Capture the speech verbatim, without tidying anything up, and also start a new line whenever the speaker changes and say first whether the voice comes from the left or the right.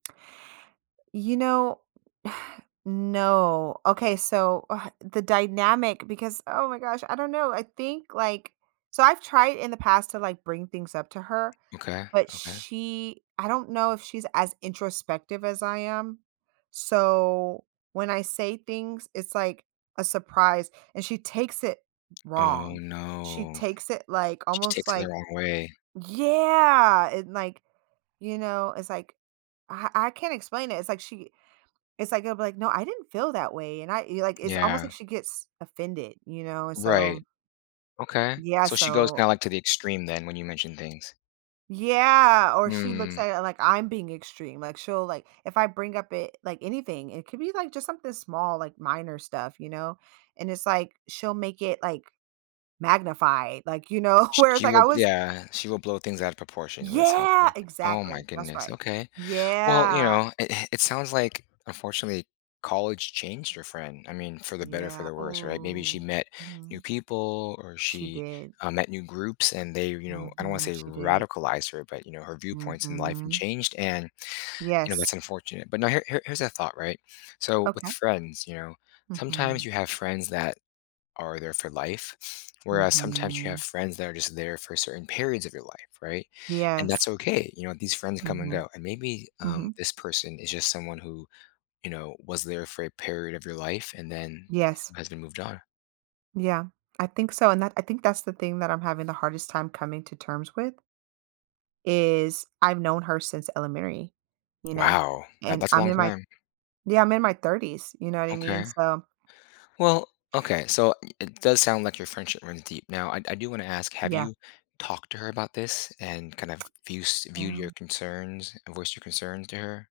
right: You know No. Okay. So, uh, the dynamic because oh my gosh. I don't know. I think, like so I've tried in the past to, like, bring things up to her,
left: Okay.
right: but
left: Okay.
right: she I don't know if she's as introspective as I am, so when I say things it's like a surprise and she takes it
left: Oh,
right: wrong. She
left: no.
right: takes it, like,
left: She
right: almost
left: takes it the
right: like
left: wrong way.
right: Yeah, and, like, you know, it's like I I can't explain it. It's like she it's like, it'll be like, "No I didn't feel that way," and I y like it's almost like
left: Yeah.
right: she gets offended, you know, and so
left: Right. Okay.
right: Yeah,
left: So she goes
right: so
left: kinda, like, to the extreme then when you mention things.
right: Yeah, or she looks
left: Hmm.
right: at it like I'm being extreme, like she'll like if I bring up it like, anything, it could be like just something small like minor stuff, you know, and it's like she'll make it like magnified, like, you know,
left: Sh
right: where it's
left: she
right: like
left: will,
right: I was
left: yeah, she will blow things out of proportion is what it sounds
right: Yeah,
left: like. Oh my
right: exactly that's
left: goodness.
right: right.
left: Okay. Well, you
right: Yeah.
left: know, it it it sounds like, unfortunately, college changed your friend. I mean, for the better, for
right: Yeah,
left: the worse, right, maybe she
right: ooh.
left: met new
right: Mhm.
left: people or
right: She
left: she,
right: did.
left: uh, met new groups, and they, you know, I don't wanna
right: Mhm.
left: say
right: She did.
left: radicalized her, but, you know, her viewpoints in life and
right: Mhm.
left: changed, and, you know, that's
right: Yes.
left: unfortunate. But now here here here's a thought, right, so with
right: Okay.
left: friends, you know, sometimes
right: Mhm.
left: you have friends that are there for life, whereas sometimes you have
right: Mhm.
left: friends that are just there for certain periods of your life, right, and that's
right: Yes.
left: okay, you know, these friends come and
right: Mhm.
left: go, and maybe, um,
right: Mhm.
left: this person is just someone who, you know, was there for a period of your life and then
right: Yes.
left: you guys have moved on.
right: Yeah, I think so and that I think that's the thing that I'm having the hardest time coming to terms with, is I've known her since elementary, you know,
left: Wow. That
right: and
left: that's a
right: I'm
left: long
right: in my
left: time.
right: Yeah, I'm in my thirties, you know what I mean?
left: Okay.
right: So
left: Well, okay. So it does sound like your friendship runs deep. Now I I do wanna ask, have
right: Yeah.
left: you talked to her about this and kind of views viewed your
right: Yeah.
left: concerns a voiced your concerns to her?